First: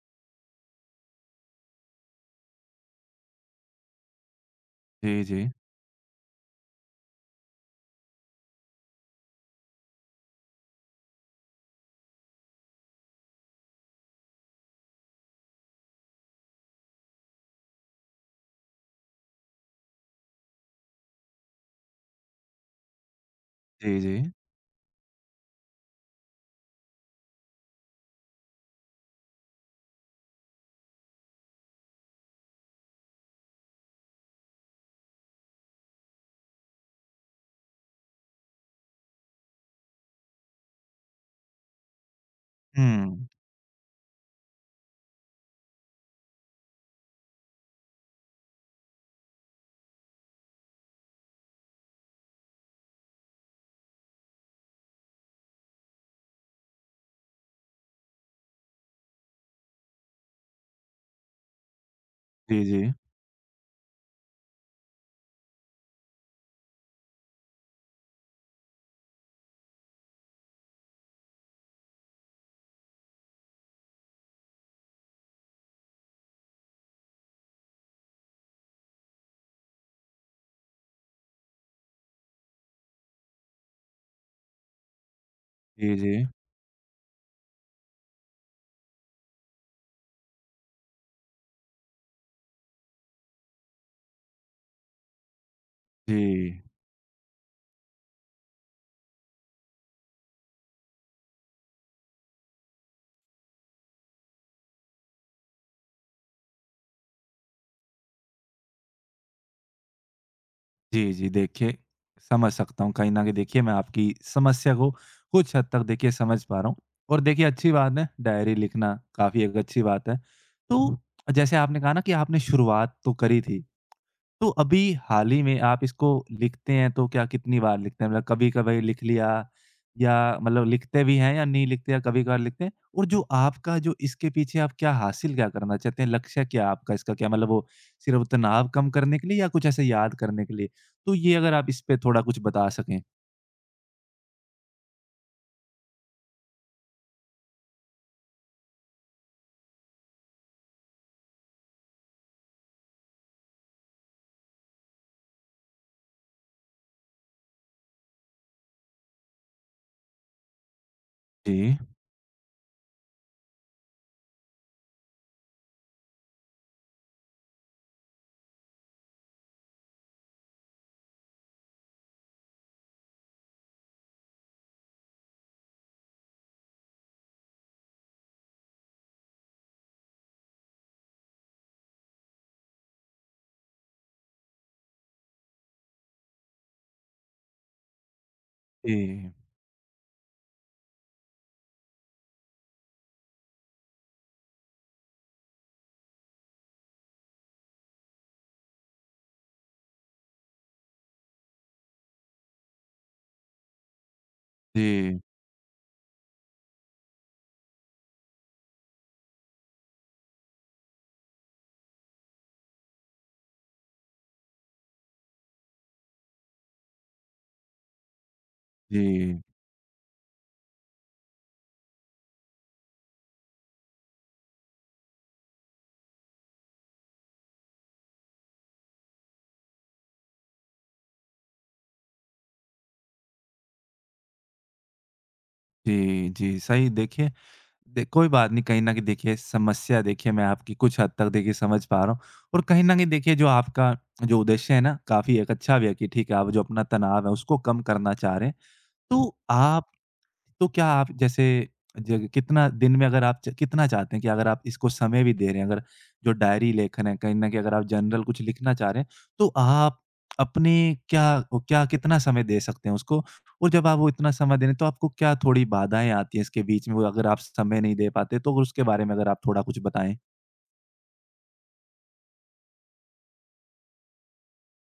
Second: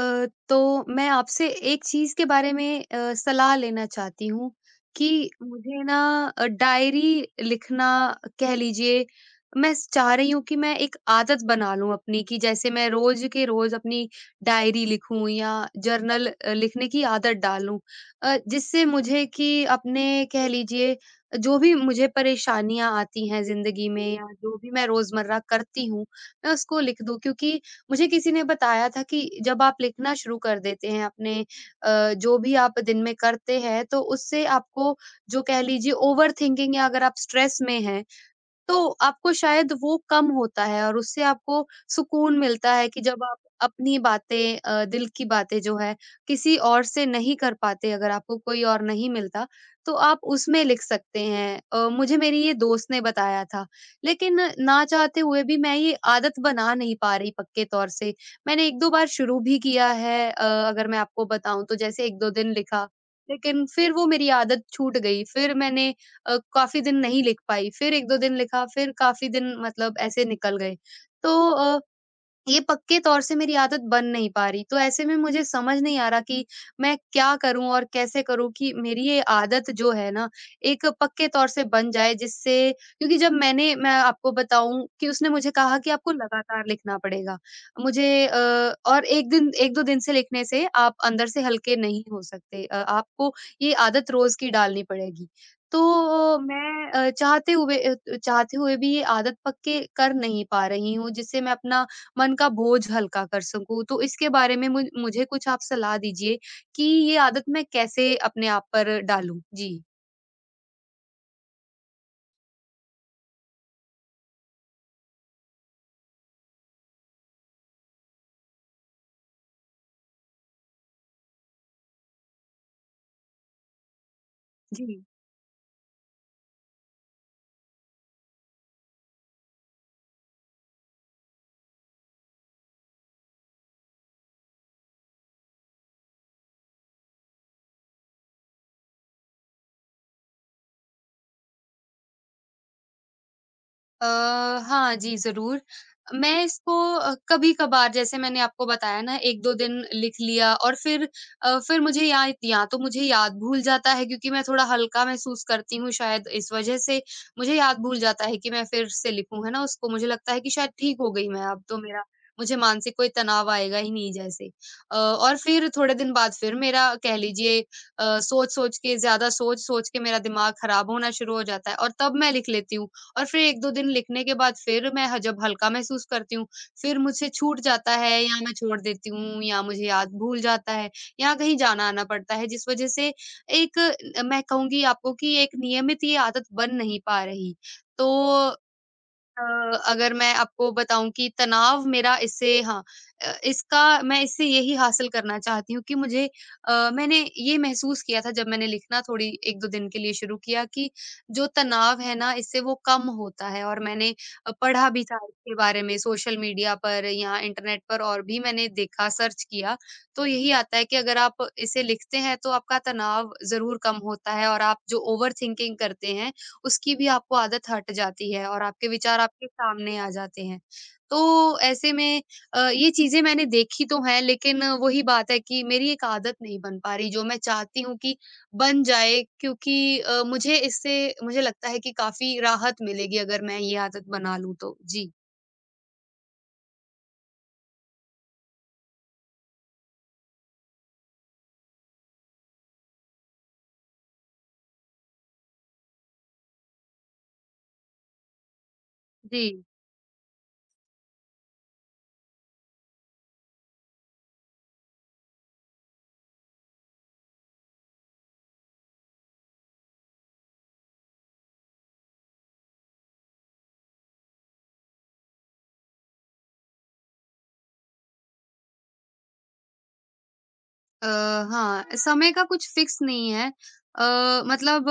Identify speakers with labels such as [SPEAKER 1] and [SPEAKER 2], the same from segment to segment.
[SPEAKER 1] तो मैं आपसे एक चीज़ के बारे में सलाह लेना चाहती हूँ कि
[SPEAKER 2] जी, जी।
[SPEAKER 1] मुझे ना डायरी लिखना कह लीजिए मैं चाह रही हूँ कि मैं एक आदत बना लूँ अपनी कि जैसे मैं रोज के रोज अपनी डायरी लिखूं या जर्नल लिखने की आदत डालूं। जिससे मुझे कि अपने कह लीजिए जो भी मुझे परेशानियां आती हैं जिंदगी
[SPEAKER 2] जी,
[SPEAKER 1] में
[SPEAKER 2] जी।
[SPEAKER 1] या जो भी मैं रोजमर्रा करती हूँ मैं उसको लिख दूं, क्योंकि मुझे किसी ने बताया था कि जब आप लिखना शुरू कर देते हैं अपने जो भी आप दिन में करते हैं, तो उससे आपको जो कह लीजिए ओवरथिंकिंग या अगर आप स्ट्रेस में हैं, तो आपको शायद वो कम होता है और उससे आपको सुकून मिलता है कि जब
[SPEAKER 2] हुँ।
[SPEAKER 1] आप अपनी बातें दिल की बातें जो है किसी और से नहीं कर पाते, अगर आपको कोई और नहीं मिलता, तो आप उसमें लिख सकते हैं। मुझे मेरी ये दोस्त ने बताया था, लेकिन ना चाहते हुए भी मैं ये आदत बना नहीं पा रही पक्के तौर से। मैंने 1-2 बार शुरू भी किया है। अगर मैं आपको बताऊँ तो जैसे 1-2 दिन
[SPEAKER 2] जी,
[SPEAKER 1] लिखा,
[SPEAKER 2] जी।
[SPEAKER 1] लेकिन फिर वो मेरी आदत छूट गई। फिर मैंने काफ़ी दिन नहीं लिख पाई, फिर 1-2 दिन लिखा, फिर काफ़ी दिन मतलब ऐसे निकल गए। तो ये पक्के तौर से मेरी आदत बन नहीं पा रही। तो ऐसे में मुझे समझ नहीं आ रहा कि मैं क्या करूँ और कैसे करूँ कि मेरी ये आदत जो है ना, एक पक्के तौर से बन जाए, जिससे क्योंकि जब मैं आपको बताऊँ कि उसने मुझे कहा कि
[SPEAKER 2] जी,
[SPEAKER 1] आपको
[SPEAKER 2] जी।
[SPEAKER 1] लगातार लिखना पड़ेगा। मुझे और 1 दिन 1-2 दिन से लिखने से आप अंदर से हल्के नहीं हो सकते। आपको ये आदत रोज़ की डालनी पड़ेगी। तो
[SPEAKER 2] जी।
[SPEAKER 1] मैं चाहते हुए चाहते हुए भी ये आदत पक्के कर नहीं पा रही हूँ, जिससे मैं अपना मन का बोझ हल्का कर सकूँ। तो इसके बारे में मुझे कुछ आप सलाह दीजिए कि ये आदत मैं कैसे अपने आप पर डालूँ? जी।
[SPEAKER 2] जी, जी। देखिए, समझ सकता हूँ। कहीं न कहीं देखिए मैं आपकी समस्या को कुछ हद तक देखिए समझ पा रहा हूँ। और देखिए अच्छी बात है, डायरी लिखना काफ़ी एक अच्छी बात है। तो जैसे आपने कहा ना कि आपने शुरुआत तो करी थी। तो अभी
[SPEAKER 1] जी।
[SPEAKER 2] हाल ही में आप इसको लिखते हैं तो क्या कितनी बार लिखते हैं? मतलब कभी-कभार लिख लिया, या मतलब लिखते भी हैं या नहीं लिखते, या कभी-कभार लिखते हैं? और जो आपका जो इसके पीछे आप क्या हासिल क्या करना चाहते हैं? लक्ष्य क्या है आपका इसका? क्या मतलब वो सिर्फ़ तनाव कम करने के लिए, या कुछ ऐसे याद करने के लिए? तो ये अगर आप इस पे थोड़ा कुछ बता सकें।
[SPEAKER 1] अ, हाँ जी, ज़रूर। मैं इसको कभी-कभार जैसे मैंने आपको बताया ना 1-2 दिन लिख लिया और फिर फिर मुझे या तो मुझे याद भूल जाता है क्योंकि मैं थोड़ा हल्का महसूस करती हूँ, शायद इस वज़ह से मुझे याद भूल जाता है कि मैं फिर से लिखूँ, है ना। उसको मुझे लगता है कि शायद ठीक हो गई मैं, अब
[SPEAKER 2] जी,
[SPEAKER 1] तो मेरा मुझे मानसिक कोई तनाव आएगा ही नहीं जैसे। और फिर थोड़े दिन बाद फिर मेरा कह लीजिए सोच-सोच के ज़्यादा सोच-सोच के मेरा दिमाग खराब होना शुरू हो जाता है और तब मैं लिख लेती हूँ। और फिर 1-2 दिन लिखने के बाद फिर मैं ह जब हल्का महसूस करती हूँ, फिर मुझसे छूट जाता है या मैं छोड़ देती हूँ या मुझे याद भूल जाता है या कहीं जाना-आना पड़ता है, जिस वज़ह से एक मैं कहूँगी आपको कि एक नियमित ये आदत बन नहीं पा रही। तो
[SPEAKER 2] जी,
[SPEAKER 1] अ, अगर मैं आपको बताऊँ कि तनाव मेरा इससे हाँ इसका मैं इससे यही हासिल करना चाहती हूँ कि मुझे मैंने ये महसूस किया था जब मैंने लिखना थोड़ी 1-2 दिन के लिए शुरू किया कि जो तनाव है ना इससे वो कम होता है और मैंने पढ़ा भी था
[SPEAKER 2] जी,
[SPEAKER 1] इसके बारे में सोशल मीडिया पर या इंटरनेट पर और भी मैंने देखा सर्च किया, तो यही आता है कि अगर आप इसे लिखते हैं तो आपका तनाव ज़रूर कम होता है और आप जो ओवरथिंकिंग करते हैं उसकी भी आपको आदत हट जाती है और आपके
[SPEAKER 2] जी,
[SPEAKER 1] विचार
[SPEAKER 2] जी,
[SPEAKER 1] आपके सामने आ जाते हैं। तो ऐसे में ये चीज़ें मैंने देखी तो हैं, लेकिन वही बात है कि मेरी एक आदत नहीं बन पा रही जो मैं चाहती हूँ कि बन जाए, क्योंकि मुझे इससे मुझे लगता है कि काफ़ी राहत मिलेगी अगर मैं ये आदत बना लूँ तो। जी।
[SPEAKER 2] जी, जी, सही। देखिए दे कोई बात नहीं, कहीं न कहीं देखिए समस्या देखिए मैं आपकी कुछ हद तक देखिए समझ पा रहा हूँ। और कहीं न कहीं देखिए जो आपका जो उद्देश्य है ना काफ़ी एक अच्छा भी है, कि ठीक है, आप जो अपना तनाव है उसको कम करना चाह रहे हैं। तो
[SPEAKER 1] जी।
[SPEAKER 2] आप तो क्या आप जैसे जग कितना दिन में, अगर आप च कितना चाहते हैं कि अगर आप इसको समय भी दे रहे हैं, अगर जो डायरी लेखन है, कहीं न कहीं अगर आप जनरल कुछ लिखना चाह रहे हैं, तो आप अपने क्या ओ क्या कितना समय दे सकते हैं उसको? और जब आप वो इतना समय दे रहे हैं, तो आपको क्या थोड़ी बाधाएँ आती हैं इसके बीच में? वो अगर आप समय नहीं दे पाते, तो उसके बारे में अगर आप थोड़ा कुछ बताएँ?
[SPEAKER 1] अ, हाँ, समय का कुछ फिक्स नहीं है। मतलब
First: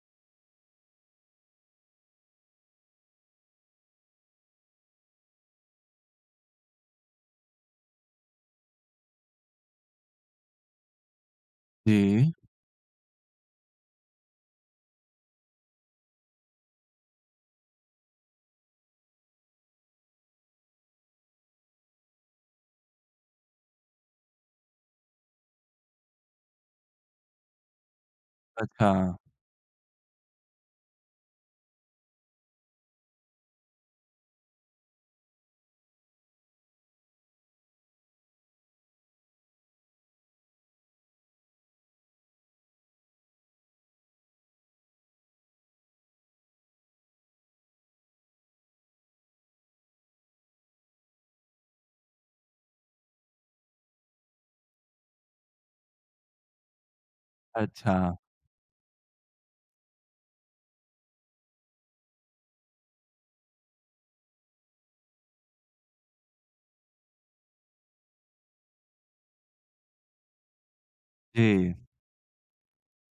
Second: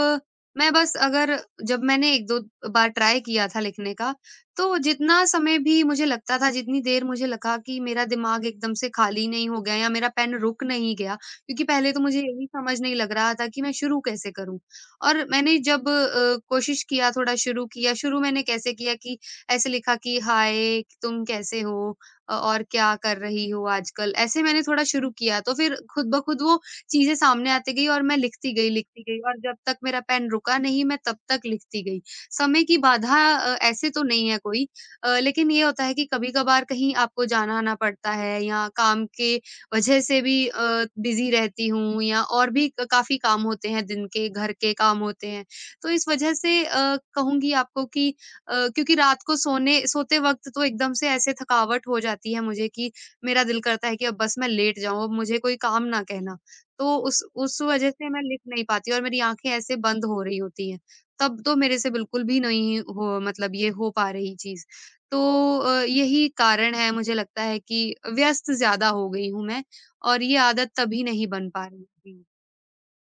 [SPEAKER 1] मैं बस अगर जब मैंने 1-2 बार ट्राई किया था लिखने का, तो जितना समय भी मुझे लगता था, जितनी देर मुझे लगा कि मेरा दिमाग एकदम से खाली नहीं हो गया या मेरा पेन रुक नहीं गया, क्योंकि पहले तो मुझे
[SPEAKER 2] जी।
[SPEAKER 1] यही समझ नहीं लग रहा था कि मैं शुरू कैसे करूँ? और मैंने जब कोशिश किया, थोड़ा शुरू किया, शुरू मैंने कैसे किया कि ऐसे लिखा कि हाय! तुम कैसे हो? और क्या कर रही हो आजकल? ऐसे मैंने थोड़ा शुरू किया तो फिर खुद ब खुद वो चीज़ें सामने आती गई और मैं
[SPEAKER 2] अच्छा।
[SPEAKER 1] लिखती गई और जब तक मेरा पेन रुका नहीं मैं तब तक लिखती गई। समय की बाधा ऐसे तो नहीं है कोई। लेकिन ये होता है कि कभी-कभार कहीं आपको जाना आना पड़ता है या काम के वजह से भी बिज़ी रहती हूँ या और भी क काफ़ी काम होते हैं दिन के, घर के काम होते हैं। तो इस वजह से कहूँगी आपको कि क्योंकि रात को सोने सोते वक़्त तो एकदम से ऐसे थकावट हो जाती है मुझे कि मेरा दिल करता है कि अब बस मैं लेट जाऊँ, अब मुझे कोई काम ना कहना। तो उस वज़ह
[SPEAKER 2] अच्छा।
[SPEAKER 1] से मैं लिख नहीं पाती और मेरी आँखें ऐसे बंद हो रही होती हैं। तब तो मेरे से बिल्कुल भी नहीं हो मतलब ये हो पा रही चीज़। तो यही कारण है मुझे लगता है कि व्यस्त ज़्यादा हो गई हूँ मैं और ये आदत तभी नहीं बन पा
[SPEAKER 2] जी।
[SPEAKER 1] रही। जी।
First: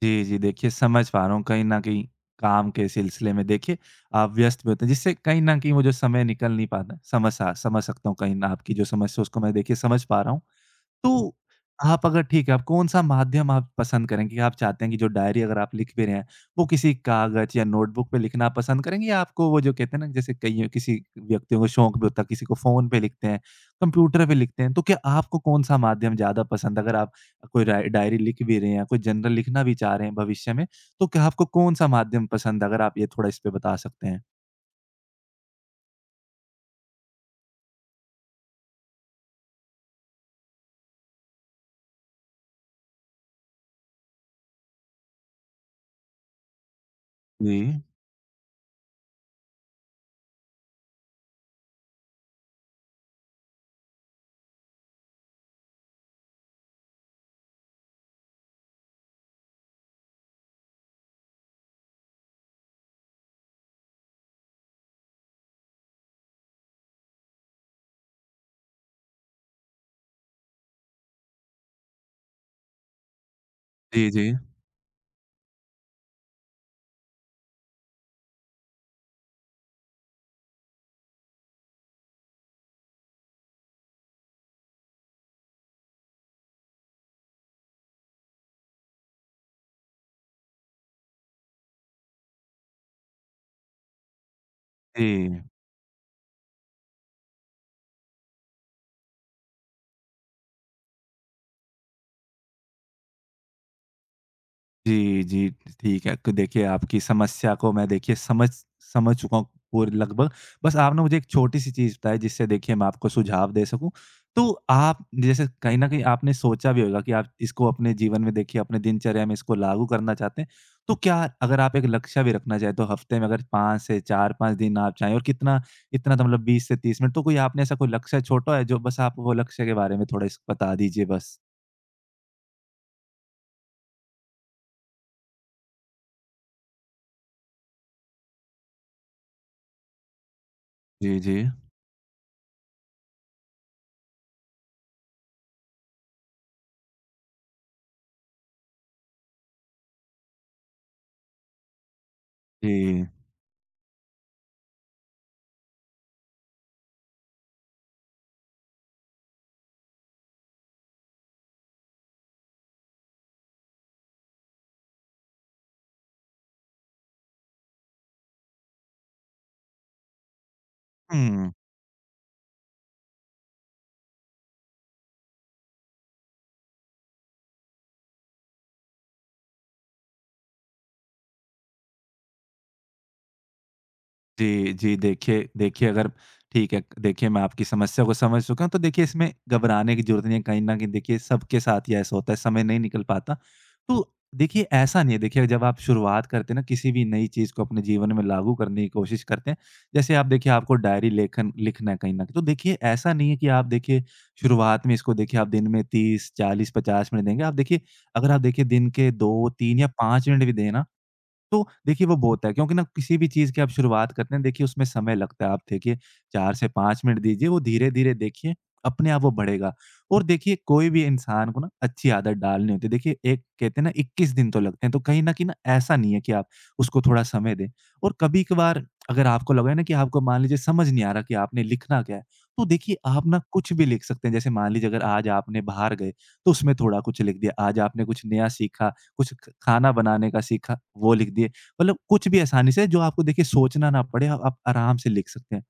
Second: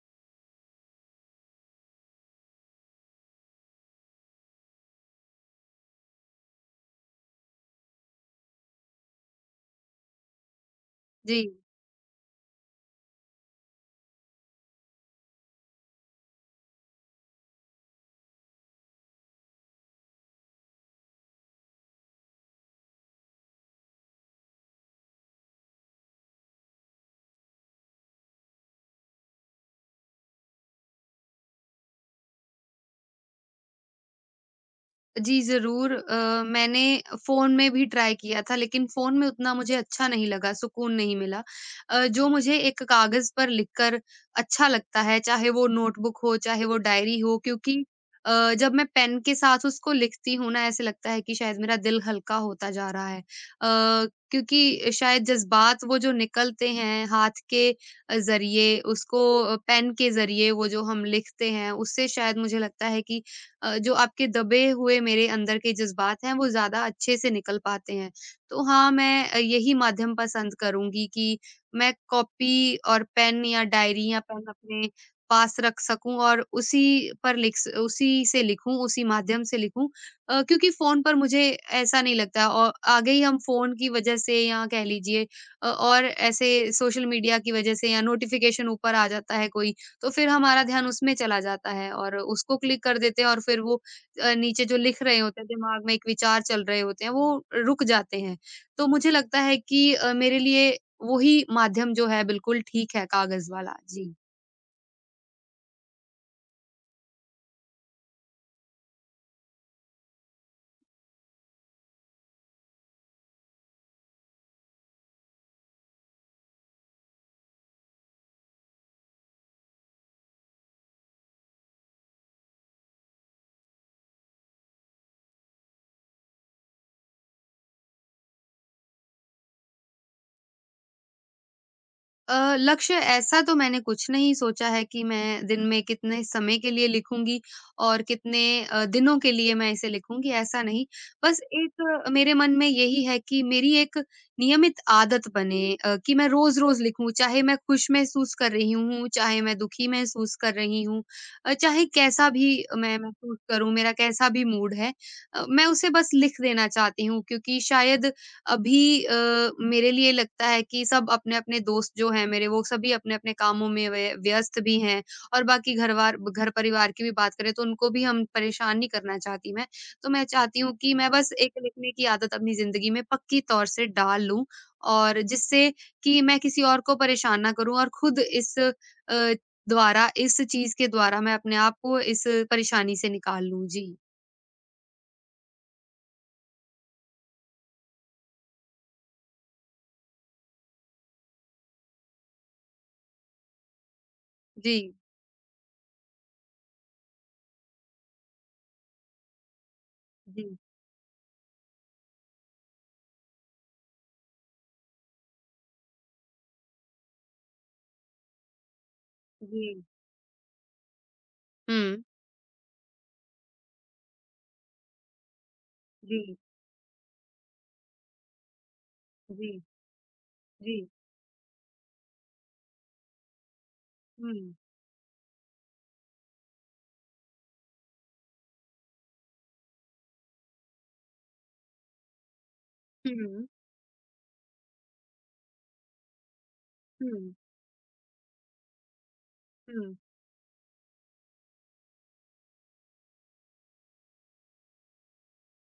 [SPEAKER 2] जी, जी। देखिए समझ पा रहा हूँ, कहीं न कहीं काम के सिलसिले में देखिए आप व्यस्त भी होते हैं, जिससे कहीं न कहीं वो जो समय निकल नहीं पाता है। समझ सकता हूँ, कहीं न आपकी जो समस्या उसको मैं देखिए समझ पा रहा हूँ। तो
[SPEAKER 1] जी।
[SPEAKER 2] आप अगर ठीक है, आप कौन-सा माध्यम आप पसंद करेंगे? आप चाहते हैं कि जो डायरी अगर आप लिख भी रहे हैं, वो किसी कागज़ या नोटबुक पे लिखना आप पसंद करेंगे, या आपको वो जो कहते हैं ना, जैसे कई किसी व्यक्तियों को शौक भी होता है, किसी को फ़ोन पे लिखते हैं, कंप्यूटर पे लिखते हैं, तो क्या आपको कौन-सा माध्यम ज़्यादा पसंद है? अगर आप कोई डायरी लिख भी रहे हैं, या कोई जर्नल लिखना भी चाह रहे हैं भविष्य में, तो क्या आपको कौन-सा माध्यम पसंद है? अगर आप ये थोड़ा इस पे बता सकते हैं।
[SPEAKER 1] जी, ज़रूर मैंने फ़ोन में भी ट्राई किया था, लेकिन फ़ोन में उतना मुझे अच्छा नहीं लगा, सुकून नहीं मिला। जो मुझे एक कागज़ पर लिखकर अच्छा लगता है, चाहे वो नोटबुक हो, चाहे वो डायरी हो,
[SPEAKER 2] जी।
[SPEAKER 1] क्योंकि जब मैं पेन के साथ उसको लिखती हूँ ना, ऐसे लगता है कि शायद मेरा दिल हल्का होता जा रहा है। क्योंकि शायद जज़्बात वो जो निकलते हैं हाथ के ज़रिए उसको पेन के ज़रिए वो जो हम लिखते हैं, उससे शायद मुझे लगता है कि जो आपके दबे हुए मेरे अंदर के जज़्बात हैं, वो ज़्यादा अच्छे से निकल पाते हैं। तो हाँ, मैं यही माध्यम पसंद करूँगी कि मैं कॉपी और पेन या डायरी
[SPEAKER 2] जी,
[SPEAKER 1] या
[SPEAKER 2] जी।
[SPEAKER 1] पेन अपने पास रख सकूँ और उसी पर लिख स उसी से लिखूँ, उसी माध्यम से लिखूँ। क्योंकि फ़ोन पर मुझे ऐसा नहीं लगता और आगे ही हम फ़ोन की वज़ह से या कह लीजिए और ऐसे सोशल मीडिया की वज़ह से या नोटिफ़िकेशन ऊपर आ जाता है कोई, तो फिर हमारा ध्यान उसमें चला जाता है और उसको क्लिक कर देते हैं और फिर वो नीचे जो लिख रहे होते
[SPEAKER 2] जी।
[SPEAKER 1] हैं, दिमाग में एक विचार चल रहे होते हैं, वो रुक जाते हैं। तो मुझे लगता है कि मेरे लिए वो ही माध्यम जो है बिल्कुल ठीक है कागज़ वाला। जी।
[SPEAKER 2] जी, जी। ठीक है, तो देखिए आपकी समस्या को मैं देखिए समझ समझ चुका हूँ, पूरी लगभग। बस आप ना मुझे एक छोटी-सी चीज़ बताएँ, जिससे देखिए मैं आपको सुझाव दे सकूँ। तो आप जैसे कहीं न कहीं आपने सोचा भी होगा कि आप इसको अपने जीवन में देखिए अपने दिनचर्या में इसको लागू करना चाहते हैं। तो क्या अगर आप एक लक्ष्य भी रखना चाहें, तो हफ़्ते में अगर 5 से 4-5 दिन आप चाहें, और कितना इतना, तो मतलब 20 से 30 मिनट, तो कोई आपने ऐसा कोई लक्ष्य छोटा है, जो बस आप वो लक्ष्य के बारे में थोड़ा इस बता दीजिए बस?
[SPEAKER 1] लक्ष्य ऐसा तो मैंने कुछ नहीं सोचा है कि मैं दिन में कितने समय के लिए लिखूँगी और कितने दिनों के लिए मैं इसे लिखूँगी, ऐसा नहीं।
[SPEAKER 2] जी, जी।
[SPEAKER 1] बस एक मेरे मन में यही है कि मेरी एक नियमित आदत बने कि मैं रोज़-रोज़ लिखूँ, चाहे मैं खुश महसूस कर रही हूँ, चाहे मैं दुखी महसूस कर रही हूँ चाहे कैसा भी मैं
[SPEAKER 2] जी।
[SPEAKER 1] महसूस करूँ, मेरा कैसा भी मूड है मैं उसे बस लिख देना चाहती हूँ, क्योंकि शायद अभी मेरे लिए लगता है कि सब अपने-अपने दोस्त जो हैं मेरे वो सभी अपने-अपने कामों में व्यस्त भी हैं और बाकी घरवार घर-परिवार की भी बात करें तो उनको भी हम परेशान नहीं करना चाहती मैं। तो मैं चाहती हूँ कि मैं बस
[SPEAKER 2] हुँ।
[SPEAKER 1] एक लिखने की आदत अपनी ज़िंदगी में पक्की तौर से डाल लूँ और जिससे कि मैं किसी और को परेशान ना करूँ और खुद इस चीज़ के द्वारा मैं अपने आप को इस परेशानी से निकाल लूँ। जी।
[SPEAKER 2] जी, जी। देखिए देखिए अगर ठीक है, देखिए मैं आपकी समस्या को समझ चुका हूँ, तो देखिए इसमें घबराने की ज़रूरत नहीं है। कहीं न कहीं देखिए सबके साथ ही ऐसा होता है, समय नहीं निकल पाता। तो देखिए
[SPEAKER 1] जी,
[SPEAKER 2] ऐसा नहीं है, देखिए जब आप शुरुआत करते हैं ना किसी भी नई चीज़ को अपने जीवन में लागू करने की कोशिश करते हैं, जैसे आप देखिए
[SPEAKER 1] जी,
[SPEAKER 2] आपको डायरी लेखन लिखना है कहीं न कहीं, तो देखिए ऐसा नहीं है कि आप देखिए शुरुआत में इसको देखिए आप दिन में 30, 40, 50 मिनट देंगे। आप देखिए अगर आप देखिए दिन के 2,
[SPEAKER 1] जी।
[SPEAKER 2] 3 या 5 मिनट भी दें ना, तो
[SPEAKER 1] हुँ।
[SPEAKER 2] देखिए वो बहुत है, क्योंकि ना किसी भी चीज़ की आप शुरुआत करते हैं देखिए उसमें समय लगता है। आप देखिए
[SPEAKER 1] जी,
[SPEAKER 2] 4 से 5 मिनट दीजिए, वो धीरे-धीरे देखिए अपने आप वो
[SPEAKER 1] जी,
[SPEAKER 2] बढ़ेगा। और देखिए
[SPEAKER 1] जी।
[SPEAKER 2] कोई भी इंसान को ना अच्छी आदत डालनी होती है। देखिए एक कहते हैं ना 21 दिन
[SPEAKER 1] हुँ।
[SPEAKER 2] तो लगते हैं, तो कहीं न कहीं ना ऐसा नहीं है कि आप उसको थोड़ा समय दें। और कभी-कभार अगर आपको लगे ना कि आपको मान लीजिए समझ नहीं आ रहा कि आपने लिखना क्या है? तो देखिए आप ना
[SPEAKER 1] हुँ,
[SPEAKER 2] कुछ भी लिख सकते हैं। जैसे मान लीजिए, अगर आज आपने बाहर गए, तो उसमें थोड़ा कुछ
[SPEAKER 1] हुँ,
[SPEAKER 2] लिख दिया। आज आपने कुछ नया सीखा, कुछ ख खाना
[SPEAKER 1] हुँ।
[SPEAKER 2] बनाने का सीखा, वो लिख दिए। मतलब कुछ भी आसानी से जो आपको देखिए सोचना ना पड़े, आप आराम से लिख सकते हैं।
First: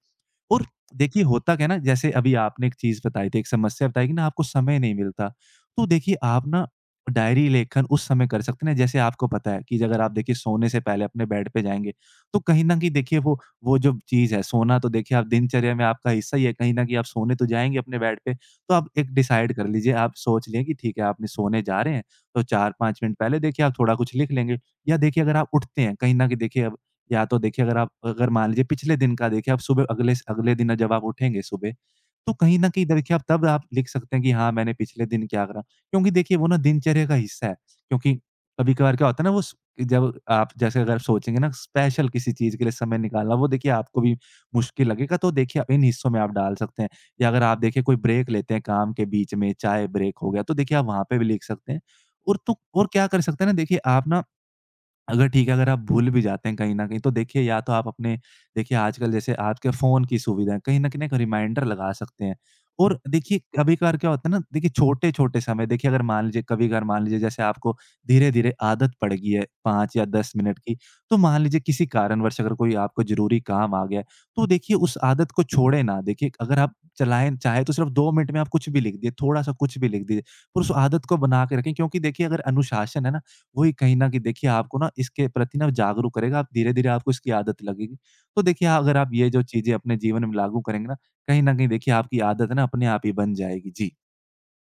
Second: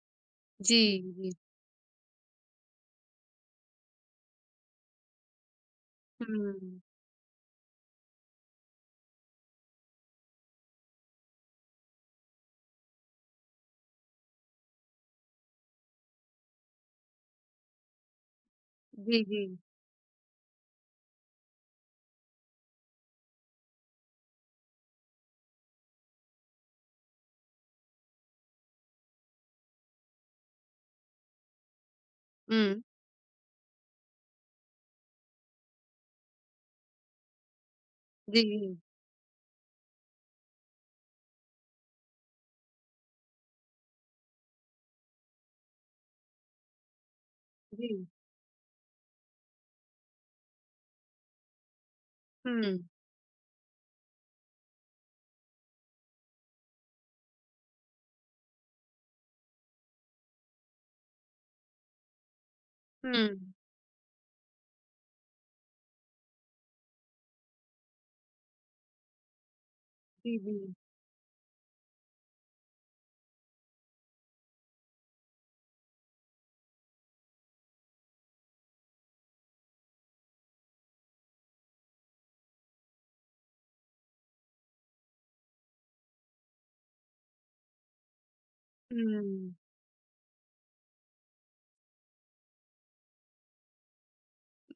[SPEAKER 2] और
[SPEAKER 1] जी,
[SPEAKER 2] देखिए
[SPEAKER 1] जी।
[SPEAKER 2] होता क्या है ना, जैसे अभी आपने एक चीज़ बताई थी, एक समस्या बताई कि ना आपको समय नहीं मिलता। तो देखिए आप ना
[SPEAKER 1] हुँ।
[SPEAKER 2] डायरी लेखन उस समय कर सकते हैं ना, जैसे आपको पता है कि अगर आप देखिए सोने से पहले अपने बेड पे जाएँगे, तो कहीं न कहीं देखिए वो जो चीज़ है सोना, तो देखिए आप दिनचर्या में आपका हिस्सा ही है, कहीं न कहीं आप सोने तो जाएँगे अपने बेड पे। तो आप एक
[SPEAKER 1] जी, जी।
[SPEAKER 2] डिसाइड कर लीजिए, आप सोच लें कि ठीक है आपने सोने जा रहे हैं, तो 4-5 मिनट पहले देखिए आप थोड़ा कुछ लिख लेंगे। या देखिए अगर आप उठते हैं, कहीं न कहीं देखिए, या तो देखिए अगर मान लीजिए पिछले दिन का देखिए आप सुबह अगले स अगले दिन जब आप उठेंगे सुबह, तो कहीं न
[SPEAKER 1] हुँ।
[SPEAKER 2] कहीं देखिए आप तब आप लिख सकते हैं कि हाँ, मैंने पिछले दिन क्या करा। क्योंकि देखिए वो ना दिनचर्या का हिस्सा है, क्योंकि
[SPEAKER 1] जी, जी।
[SPEAKER 2] कभी-कभार क्या होता है ना वो स जब आप जैसे अगर आप सोचेंगे ना स्पेशल किसी चीज़ के लिए समय निकालना, वो देखिए आपको भी मुश्किल लगेगा, तो देखिए आप इन हिस्सों में आप डाल सकते हैं। या अगर आप देखिए
[SPEAKER 1] जी।
[SPEAKER 2] कोई ब्रेक लेते हैं काम के बीच में, चाय ब्रेक हो गया, तो देखिए आप वहाँ पे भी लिख सकते हैं। और तो
[SPEAKER 1] हुँ,
[SPEAKER 2] और क्या कर सकते हैं ना, देखिए आप ना अगर ठीक है, अगर आप भूल भी जाते हैं कहीं न कहीं, तो देखिए या तो आप अपने देखिए आजकल जैसे आपके फ़ोन की सुविधा है, कहीं न कहीं एक रिमाइंडर लगा सकते हैं। और
[SPEAKER 1] हुँ।
[SPEAKER 2] देखिए कभी-कभार क्या होता है ना, देखिए छोटे-छोटे समय देखिए अगर मान लीजिए कभी-कभार मान लीजिए जैसे आपको धीरे-धीरे आदत पड़ गई है 5 या 10
[SPEAKER 1] जी,
[SPEAKER 2] मिनट
[SPEAKER 1] जी।
[SPEAKER 2] की, तो मान लीजिए किसी कारणवश अगर कोई आपको ज़रूरी काम आ गया है, तो देखिए उस आदत को छोड़ें ना। देखिए अगर आप चलाएँ चाहे तो सिर्फ़ 2 मिनट में आप कुछ भी लिख दिए, थोड़ा-सा कुछ भी लिख दीजिए, पर उस आदत को बना के रखें, क्योंकि देखिए अगर अनुशासन है ना, वही कहीं न कहीं देखिए आपको ना इसके प्रति ना जागरूक करेगा, आप धीरे-धीरे आपको इसकी आदत लगेगी। तो देखिए हाँ, अगर आप ये जो
[SPEAKER 1] हुँ।
[SPEAKER 2] चीज़ें अपने जीवन में लागू करेंगे ना, कहीं न कहीं देखिए आपकी आदत ना अपने आप ही बन जाएगी। जी।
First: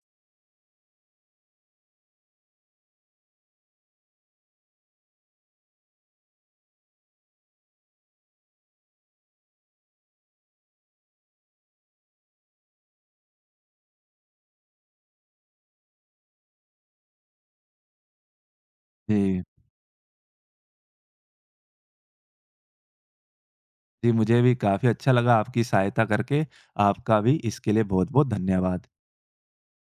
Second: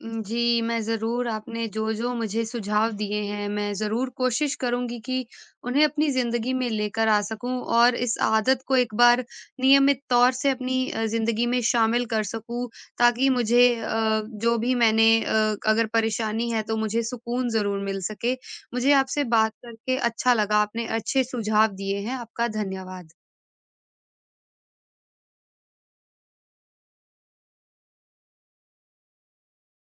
[SPEAKER 1] जी, मैं ज़रूर आपने जो-जो मुझे सुझाव दिए हैं, मैं ज़रूर कोशिश करूँगी कि उन्हें अपनी ज़िंदगी में लेकर आ सकूँ और इस आदत को एक बार नियमित तौर से अपनी ज़िंदगी में शामिल कर सकूँ, ताकि मुझे जो भी मैंने अगर परेशानी है तो मुझे सुकून ज़रूर मिल सके। मुझे आपसे
[SPEAKER 2] जी।
[SPEAKER 1] बात करके अच्छा लगा, आपने अच्छे सुझाव दिए हैं। आपका धन्यवाद।
[SPEAKER 2] जी, मुझे भी काफ़ी अच्छा लगा आपकी सहायता करके। आपका भी इसके लिए बहुत-बहुत धन्यवाद।